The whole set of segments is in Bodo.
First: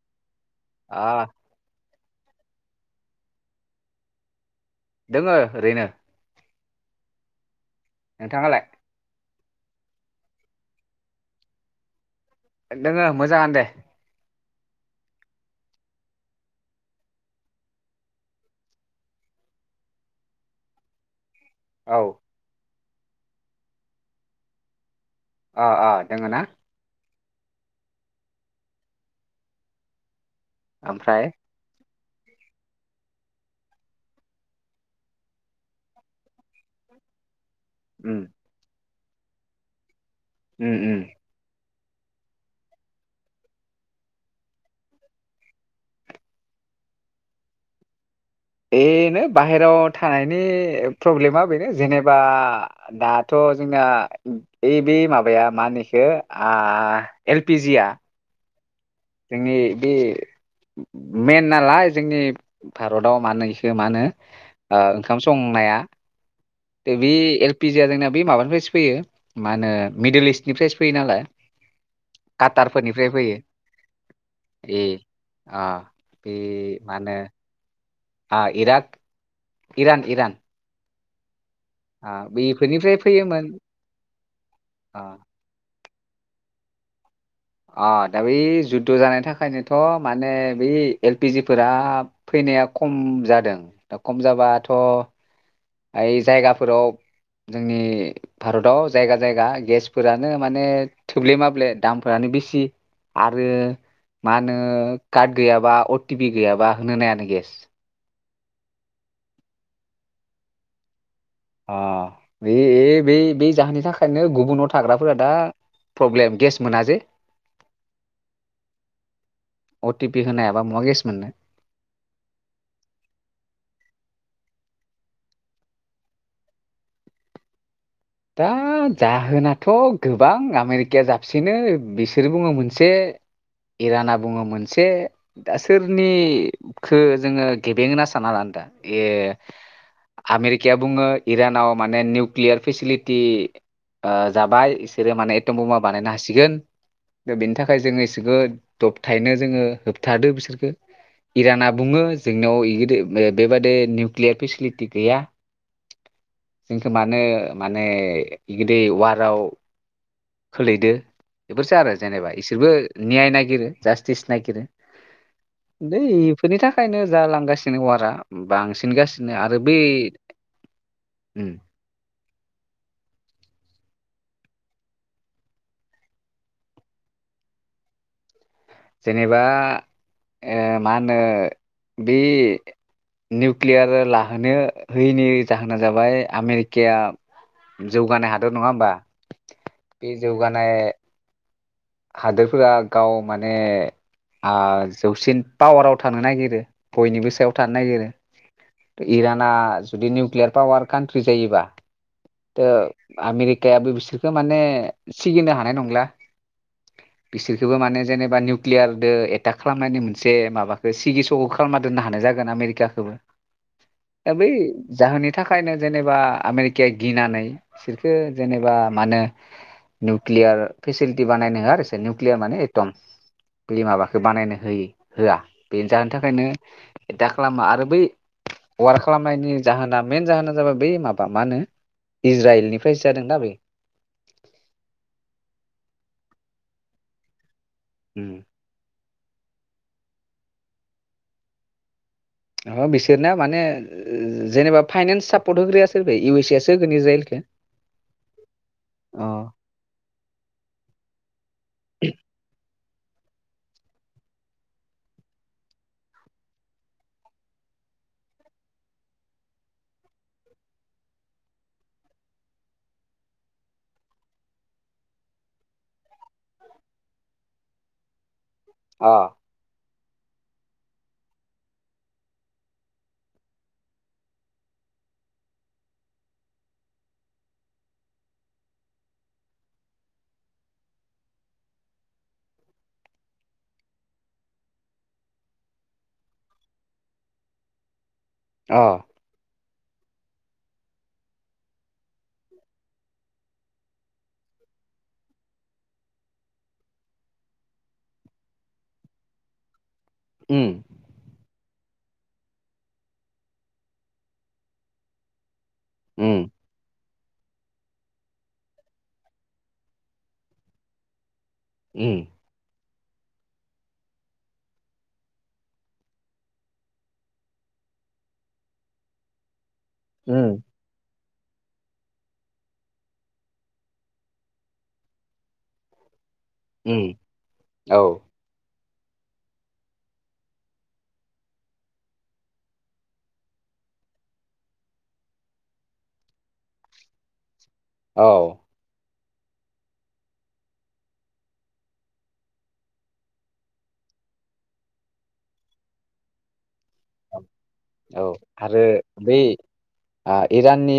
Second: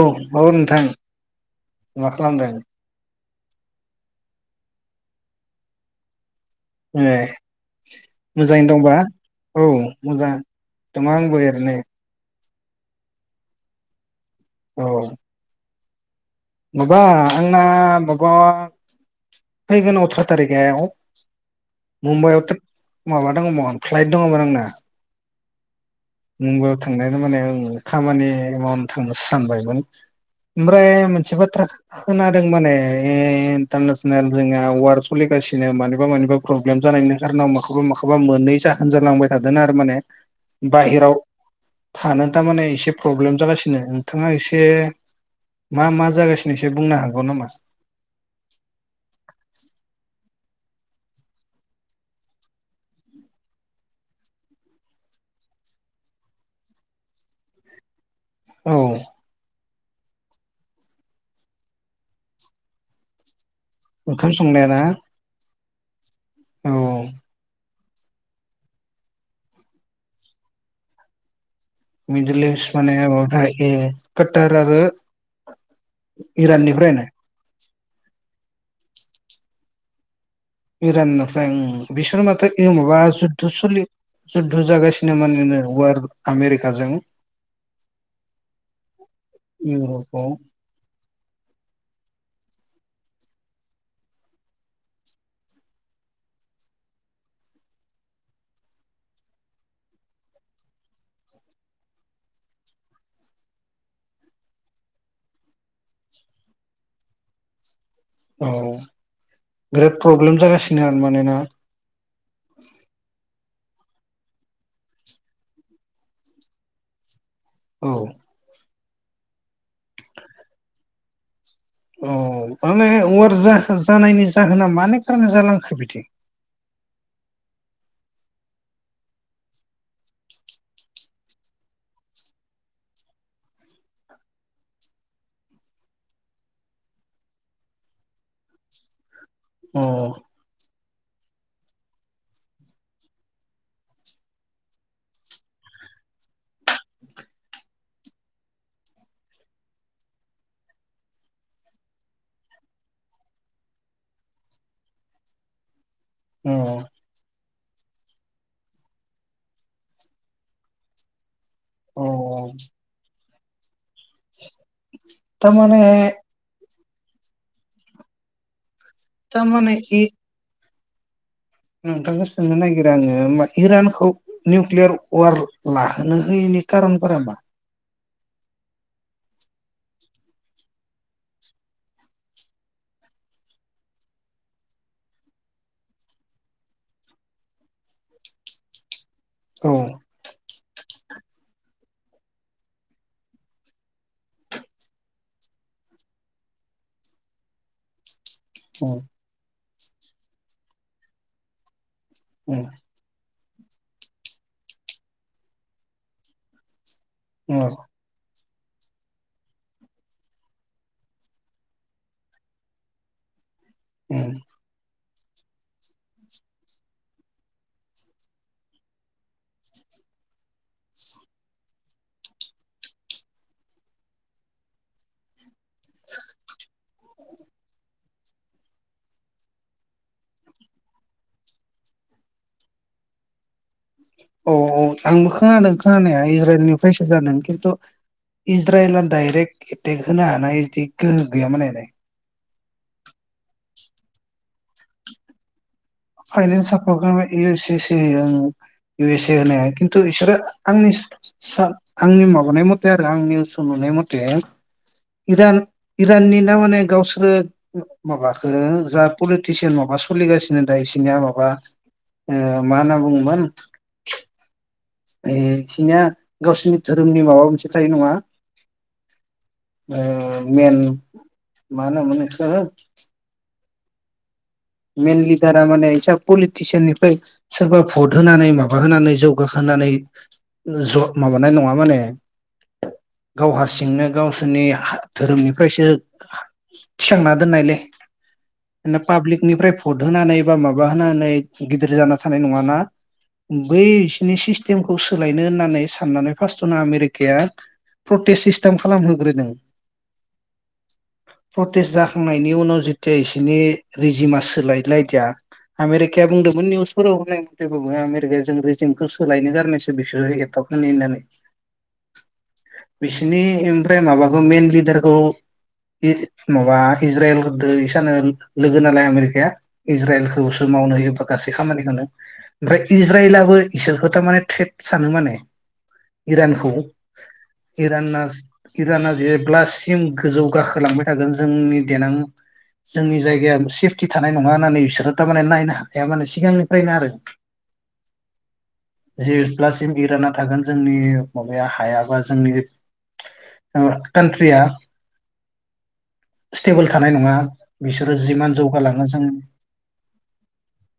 औ औ नोंथां आ मा खालामदों दोङो ओरैनो ए नोंथाङालाय मोजाङैनो दंबा औ मोजां दङो आंबो एरैनो दोङो मोजाङानो दे औ माबा आंना माबा फैगोन अथ्र' थारिगे औ मुमबाइआव था माबा दङमोन फ्लाइट दङमोन आंना अ आ मुमबायाव थांनाय माने आङो खामानि मावनो थांनोसो सानबायमोन ओमफ्राय मोनसे बाथ्रा खोनादों माने इन्टारनेसनेल जोंना वार सोलिगासिनो मानिबा मानिबा प्रब्लेम जानायनि खारनाव मा खौबा माबा उम मोननै जा जालांबाय थादों आरो माने उम उम बाहेराव थानो टामाने एसे प्रब्लेम जागासिनो नोंथाङा एसे मा मा जागासिनो एसे बुंनो हागौ नामा बेनो बाहेरायाव थानायनि प्रब्लेमा बेनो जेनेबा दाथ' जोंना इ बे माबाया माानोइखो एलपिजिया औ जोंनि बे मेन नालाय जोंनि भारताव मानो मा होनो ओंखाम संनायाना ओ ओंखाम संनाया औ बे एल पिजिया जोंना बे माबानिफ्रायसो फैयो मा होनो मिडोल इस्टनिफ्रायसो फैयो नालाय मिडलिस माने काटारफोरनिफ्राय फैयो आ कटार ए आरो आ बे मा इराननिफ्रायनो होनो आ इरक इरान इरान इरानो आ बिसोर माथो बेफोरनिफ्राय माबा फैयोमोन जुद्द सोलियो जुद्ध आ जागासिनो मानो वार आमेरिकाजों अ दा बै जुद्ध' जानायनि थाखायनोथ' इउरपआव माने बै एलपिजिफोरा फैनाया खम जादों दा खम जाबाथ' आइ जायगाफोराव जोंनि भारताव जायगा जायगा गेसफोरानो माने थोब्ले माब्ले दामफोरानो बिसि आरो मानो कार्ड गैयाबा अ टि पि गैयाबा होनो नायानो गेस औ बिराद प्रब्लेम जागासिनो आरो मानेना आ बे ए बे बे जाहोननि थाखायनो गुबुनाव थाग्राफोरा दा प्रब्लेम गेस मोन जे औ अ टि पि होनायाबा महा गेश मोननो औ माने अर जाखो जानायनि जाहोना माने खारना जालांखो बिदि दा जाहोनाथ' गोबां आमेरिकाया साबसिनो बिसोर बुङो मोनसे इराना बुङो मोनसे दा सोरनिखो जोङो गेबें होनना सानना लानो दा ए अ आमेरिकाया बुङो इरानाव माने निउकलियार फेसिलि टि ओ जाबाय इसोरो माने एथम बमा बानायनो हासिगोन दा बिनि थाखाय जोङो इसोखो दबथायनो जोङो होबथादो बिसोरखो इराना बुङो जोंनायाव इगिदि ओ बेबादै निउक्लियार फेसिलिटि गैया अ जोंखो मानो माने इगोदै वाराव खोलैदो बेफोरसो आरो अ जेनेबा इसोरबो नियाय नाय गिरो जास्टिस नागिरो थारमाने दै इफोरनि था खायनो जालांगासिनो वारा बांसि नगासिनो आरो थारमाने बे ए उम नोंथांखौ सोंनो नागिरो आङो होमा इरानखौ निउक्लियार वार लाहोनो होयैनि कारनफोरा मा जेनेबा ओ मा होनो बे निउकलियार लाहोनो होयिनि जाहोना जाबाय आमेरिकाया जौगानाय हादर नङा होमबा औ बे जौगानाय हादोरफोरा गाव माने आ जौसिन पावाराव थानो नागिरो बयनिबो सायाव थानो नागिरो उम थ इराना जुदि निउक्लियार पावार कान्ट्रि जायोबा उम थो आमेरि कायाबो बिसोरखो माने सिगिनो हानाय नंला। उम बिसोरखोबो माने जेनेबा निउ क्लियारदो एटाक खालामनायनि मोनसे माबाखो सिगि सग' खालामना दोननो हानाय जागोन आमेरिकाखोबो उम आ बै जाहोननि थाखायनो जेनेबा आमेरिकाया गिनानै बिसोरखो जेनेबा मानो निउकलियार फेसिल थि बानायनो होआ आरो इसोर निउकलियार माने एटम बै माबाखौ बानायनो होयि होआ बेनो जानो थाखायनो दा खालामा आरो बै वार खालामनायनि जाहोना मेन जाहोना जाबाय बै माबा मानो इज्राइलनिफ्रायसो जादोंदा बे औ औ आंबो खोनादों खोनानाया इज्राइल निफ्रायसो जादों खिन्थु। इज्रायेल डायरेक्ट एटेक होनो हानाय इदि गोहो गैयामोन आरो। नबा बिसोरना माने जेनेबा फाइनेन्स सापर्ट होग्रायासो। फाइनेन्स सापर्ट खालामबाय इउ एप सि सि इयो इउ अ एस ए होनाया खिन्थु बिसोरो आंनि सान आंनि माबानाय मथ ओमफाय आरो आं निउसाव नुनाय मथे इरान इराननि ना माने गावसोरो माबाखो जा पलिटिसियान माबा सोलिगासिनो। दा बिसनिया माबा ओ मा होनना बुङोमोन। ओइ खिनिया गावसोरनि धोरोमनि माबा मोनसे थायो नङा? आ ओ मेन मा होनोमोन इखो? मेन लिडारा माने इसा पलिटिसियाननिफ्राय सोरबा भट होनानै माबा होनानै जौगाहोनानै ज' माबानाय नङा माने गाव हारसिंनो गावसोरनि धोरोमनिफ्रायसो थिखांना दोननायलै माने अ पाब्लिक निफ्राय भट होनानै बा माबा होनानै गिदिर जाना थानाय नङाना बै सिनि सिस्टेमखौ सोलायनो होननानै साननानै फार्स्टआवनो आमेरिकाया प्रटेस्ट सिस्टेम खालामहोग्रोदों। उम प्रटेस जाखांनायनि उनाव जितिया इसिनि रिजिमा सोलाय लायदिया आमेरकाया उम बुंदोंमोन निउस फोराव होननाय मथेबाबो आमेरिकाया जों रिेजिमखौ सोलायनो गारनायसो बिसोरो एथाब होनो होननानै उम बिसिनि ओमफ्राय माबाखौ मेन लिडारखौ इ माबा इज्राइल खोदो इसानो लोगो नालाय आमेरिकाया इज्राइलखौसो मावनो होयोबा। गासै खामानिखौनो ओमफ्राय इज्राइलाबो इसोरखौ थारमाने ट्रेट सानो माने। इरानखौ उम औ इराना इराना जेब्लासिम गोजौ गाखोलांबाय थागोन जोंनि देनां जोंनि जाय गाया सेफटि थानाय नङा होननानै बिसोरो थारमाने नायनो हाखाया माने सिगांनिफ्रायनो आरो औ जेब्लासिम इराना थागोन जोंनि माबाया हाया बा जोंनि ओ कान्ट्रिया स्टेबोल थानाय नङा बि औ आरो बै आ इराननि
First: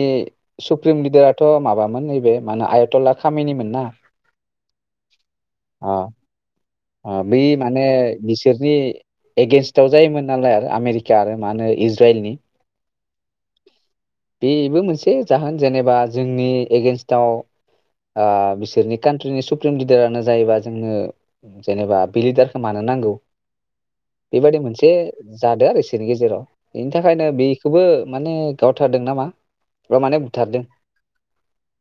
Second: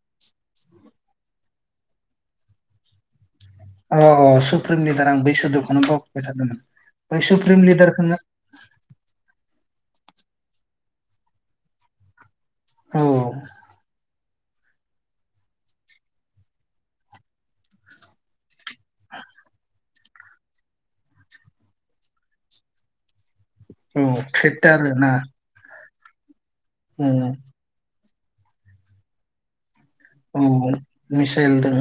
सुप्रिम लिडार थ' माबामोन नैबे माने आयथलाग खामिनिमोन ना फोरनि दारां बेस अ अ बै सुप्रिम माने लिडारखौनो बिसोरनि एगेनस्टआव जायोमोन नालाय आरो आमेरि खिया आरो मा होनो इज्राइलनि औ बे बो मोनसे जाहोन जेनेबा जोंनि एगेेनस्टआव बिसोरनि कान्ट्रिनि सुप्रिम लिडारानो जायोबा जोंनो जेनेबा बे लिडारखौ मानो नांगौ औ बेबायदि थ्रेटार मोनसे ना जादों आरो बिसोरनि गेजेराव बेनि औ थाखायनो बेखौबो माने गाव बुथारदों नामा औ मिसाइलजों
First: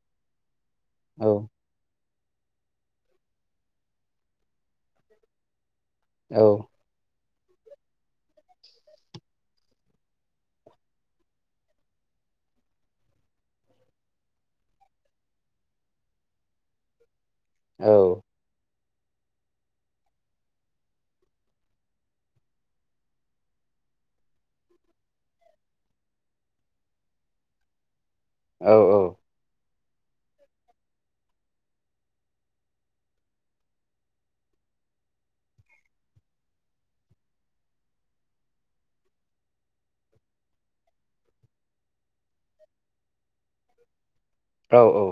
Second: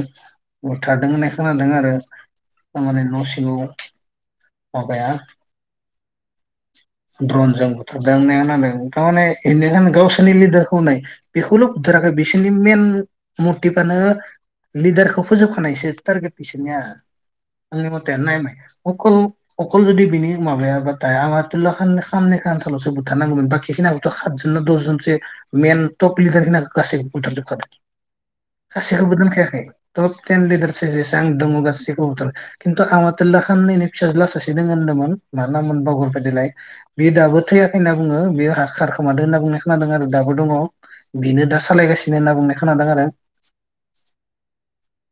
बुथारदों औ होननाय खोनादों आरो थारमाने न' सिङाव माबाया औ द्रनजों बुथारदों [unintelligible] थारमाने [unintelligible] गावसोरनि लिडारखौनाय बेखौल' बुथोराखै बिसोरनि मेन मटिभानो लिडारखौ फोजोबखानायसो टारगेट बिसोरनिया आंनि औ मथे नाय माय अखल अकल जुदि बिनि माबायाबाथाय आ आबुलाननि'सो बुथारनांगौमोन बाखिनिखौथ' सतजन न दस जनसो मेन टप लिडार खिनि गासैबो बुथार औ सासेखौबो दोनखायाखै टप टेन लिडारस जेसो आं दङ गासैखौबोथ' खिन्थु आंहा तल्ला खाननैनि फिसाजो्ला सासे दङ होनदोंमोन मा ना मोन बगरफादलाय बे दाबो थैयाखै होनना बुङो बे खारखोमादोंो होनना बुंनाय खोनादों आरो दाबो दङ बेनो दा सालायगासिनो होनना बुंनाय खोनादों आरो औ औ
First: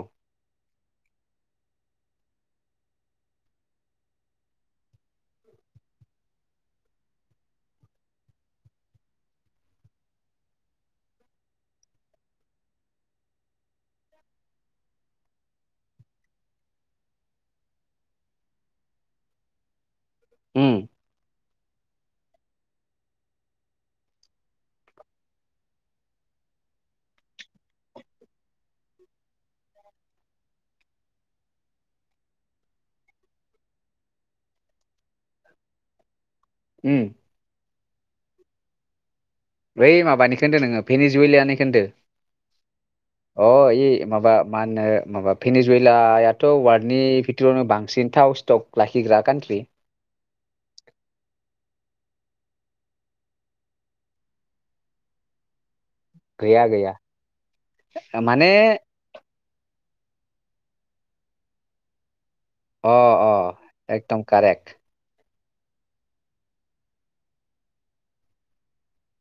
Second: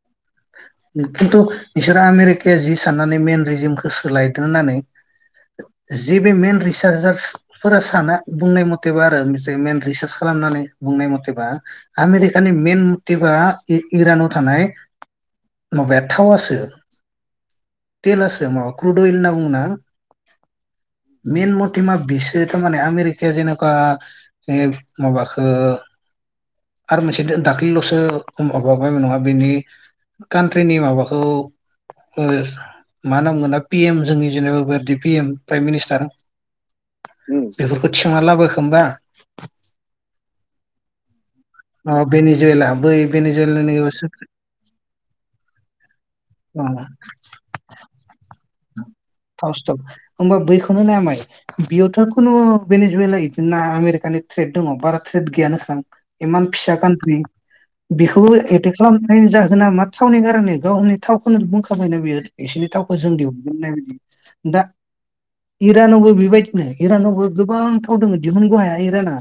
खिन्थु बिसोरो आमेरिकाया जि साननानै मेन रिजमखौ सोलायदों होननानै जे बे मेन रिसार्जार्सफोरा साना बुंनाय मथेबा आरो मेन रिसार्च खालामनानै बुंनाय मथेबा आमेरिकानि मेइन मथेबा इ- इरानाव थानाय माबाया थावासो तेलासो माबा क्रुद अइल होनना बुङो ना उम मेन मतेभा बिसो थारमाने आमेरिकाया जेनेखवा ओ माबाखौ आरो मोनसे दाख्लैल'सो माबाबाय नङा बिनि कान्ट्रिनि माबाखौ ओ मा होनना बुंगोन दा पि एम जोंनि जेनेबा बेबादि पि एम [unintelligible] उम थिंखांना लाबोआखैओमबा बै माबानिखो होनदों नोङो भेनि [unintelligible] खो होनदो बेनिजुवेला बै अ बेनिजुवेलानि ए माबा मा होनो माबा फिनि जुवेलथ' वारडनि बिथोरावनो बांसिन थाव स्टक लाखिग्रा कान्ट्रि ट होमबा बैखौनो नाय माय बेयोथ' खुनु बेनिजुवेला बिदिना आमेरिकानि ट्रेद दङ बारा ट्रेद गैयानोखा इमान गैया फिसा गैया कान्ट्रि बेखौबो माने एटेक खालामनानै जाहोना मा थावनि कारनि गावनि थावखौनो बुंखाबायना बियो एसिनि अ थावखौ जों दिउ अ एकदम [unintelligible] दा कारेक्ट इरानावबो बेबायदिनो इरानावबो गोबांथाव दङ दिहुनग'हाया इराना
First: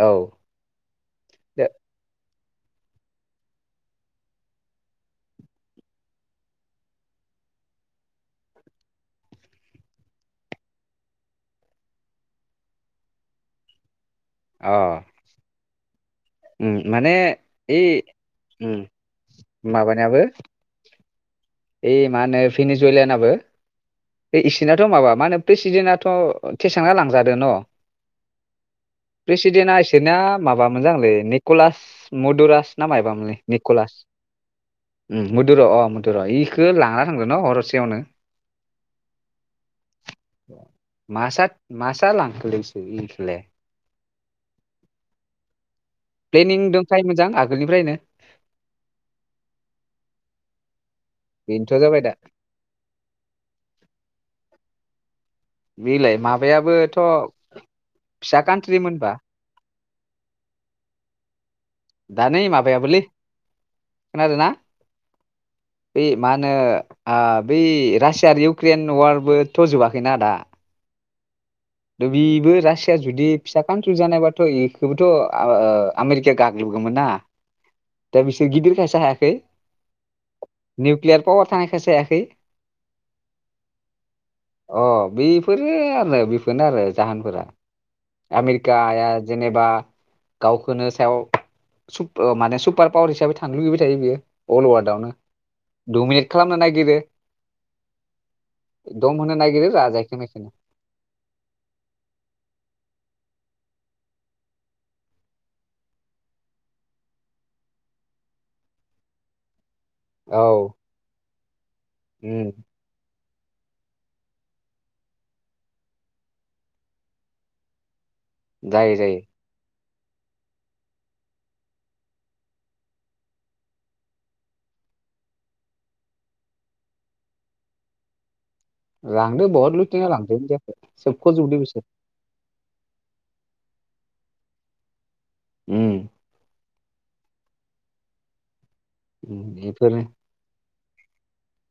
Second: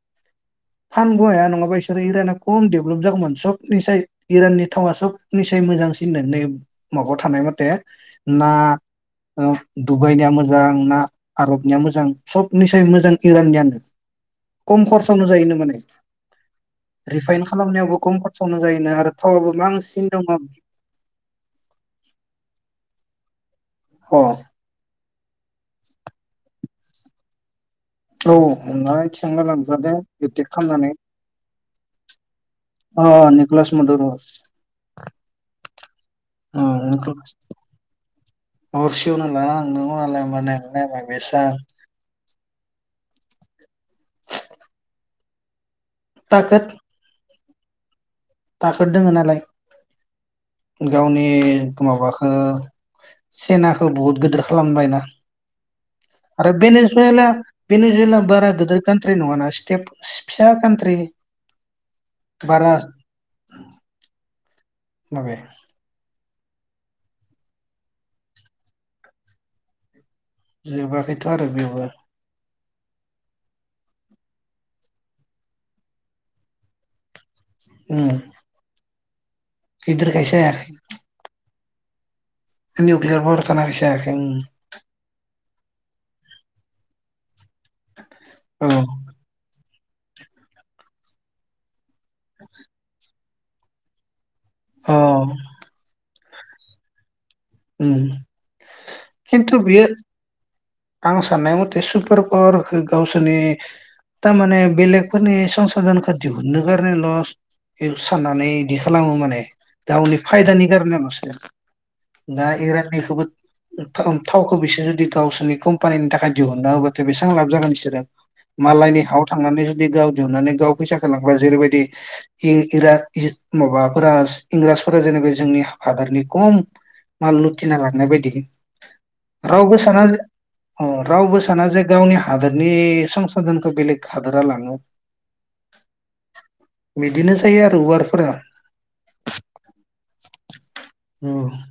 औ फानग' हाया दो- नङाबा इसोरो इराना खम डेभलप जागौमोन सब निसाय इराननि थावा सब निसाय मोजांसिन होन नै माबायाव थानाय माथे ना ओ दुबाइनिया मोजां ना आरबनिया मोजां सबनिसाय मोजां इराननियानो अ खम खरसावनो जायोनो माने उम माने रिफाइन इ खालामनायावबो खम खरसआवनो उम जायोनो आरो थावआबो बांसिन माबानियाबो दङ। ओइ मा होनो फिनिजुवेलानाबो अ बे इसिनाथ' माबा मा होनो प्रेसिडेन्टथ' थेसांना लांजादों न' औ हमनानै थिखांना प्रेसिडेन्टआ लांजादों इसोरना एटेक माबामोन खालामनानै जां लै निक'लास मदुरास ना अ मायबामोनलै निक'लास मदरस ओम मधुर' अ मधुर' इ अ खो लाना थांदों निकलास न हरसेयावनो [inaudible] हरसेयावनो लानां थांदोंबा मालाय नायलाय नायलाय मा साद बेसां मा जालांखोलैसो इखोलाय प्लेनिं दंखायो मोन जां आगो आगोलनिफ्रायनो थागोद दोङो नालाय गावनि बेनोथ' जाबाय दा माबाखौ सेनाखौ बुहुत गिदिर खालामबायना ओं बेलाय आरो माबायाबोथ' बेनोसुइला बेनोजुइला फिसा बारा कान्ट्रि गोदेर मोनबा कन्थ्रि नङाना स्टेप फिस फिसा कान्ट्रि दा नै बारा माबायाबोलै आरोना माबे मा होनो आ बै रासिया आरो इउक्रेन वारबोथ' जोबाखै ना दा जोबाखैथ' आरो बेबो द बेबो रास रासिया जुदि फिसा कान्ट्रि जानायबाथ' बेखौबोथ' ओ आमेरिकाया गाग्लोबगौमोन ना। उम दा बिसोर गिदिर खायसो हाया खै गिदिरखायसो जायाखै निउकलियार पावार थानाय सो हायाखै निउक्लियार पावार थानाय खायसो हायाखै उम अ बेफोरो आरोनो बेफोरनो आरो जाहोनफोरा आमेरिका आ जेनेबा गावखौनो सायाव सुब माने सुब सुपार पावार हिसाबै थानो लुगैबाय थायो बियो अल अवाद औ अ आवनो दमिनेट खालामनो नागिरो उम दम होनो खिनथु नागिरो बियो राजायखो मेखोनो आं साननाय मथे सुपार पावारखो गावसोरनि थारमाने बेलेगफोरनि संसा दानखौ दिहुननो गारननाय लस साननानै इदि खालामो माने गावनि औ फायदानि खारनै ल'सो दा उम इराननिखौबो ओ थाव थावखौ बिसोर जुदि गावसोरनि कम्पानिनि थाखाय दिहुनना होबथाय' बेसेबां लाब जागोन बिसोरो जायो मालायनि जायो हायाव थांनानै जे गाव दिहुननानै गाव फैसाखौ लांबा जेरैबायदि इ इराग इज माबाफोरा इंराजफोरा जेनेब जोंनि हादरनि खम माल लुथिना लांनाय बायदि लांदो बहुत रावबो साना लुथिना जे लांदो इन्डियाखौ सोबख' रावबो जोबदो साना जे बिसोर गावनि हादोरनि संसधनखौ थ' बेलेग हादोरा लाङो उम बिदिनो जायो आरो वारफोरा उम बेफोर नोंनिबा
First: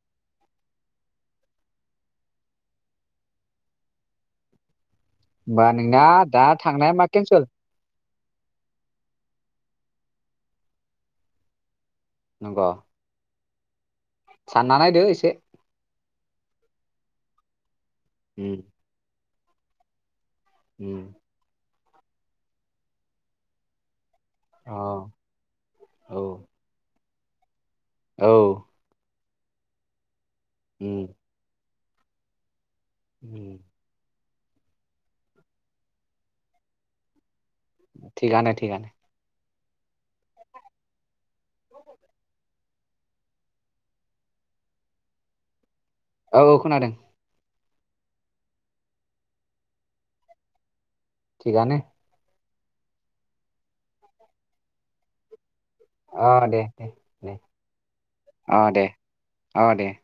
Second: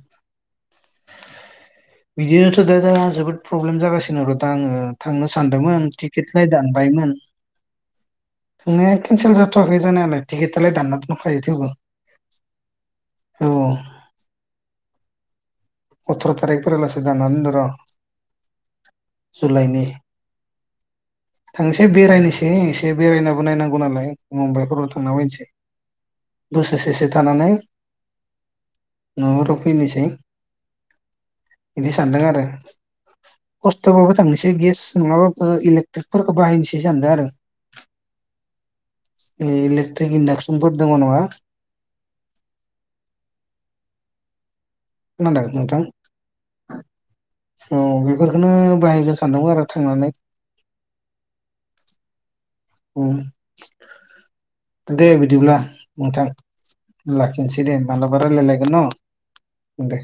बिदिनोथ' दो दा जोबोद प्रब्लेम जागासिनो आरो दा आङो थांनो होमबा सानदोंमोन नोंना दा टिकेटलाय थांनाया मा दानबायमोन केन्सेल थांनाया केन्सेल जाथ'याखै जानायालाय टिकेटालाय दानना दंखायो थेवबो नंग औ साननानै नायदो एसे अत्र तारिख फोरा लासे दानना दोनदों र उम जुलायनि उम थांसै बेरायनोसै एसे बेरायनाबो नायनांगौ नालाय अ मुम्बाइफोराव थांना फैनोसै औ बोसोरसेसो थानानै औ न' फोराव फैनोसै उम इदि सानदों आरो उम खस्थ बुहुद थांनोसै गेस नङाबाबो इलेकट्रिकफोरखौ बाहायनोसै सानदों आरो थिगानो थिगानो इ इलेक्ट्रिक इन्डाक्सनफोर दङ नङा खोनादों नोंथां औ औ खोनादों औ बेफोरखौनो बाहायनो सानदोंमोन आरो थांनानै थिगानो उम दे बिदिब्ला नोंथां अ दे दे लाखिनोसै दे माब्लाबा अ रायलायलायगोन दे न' दे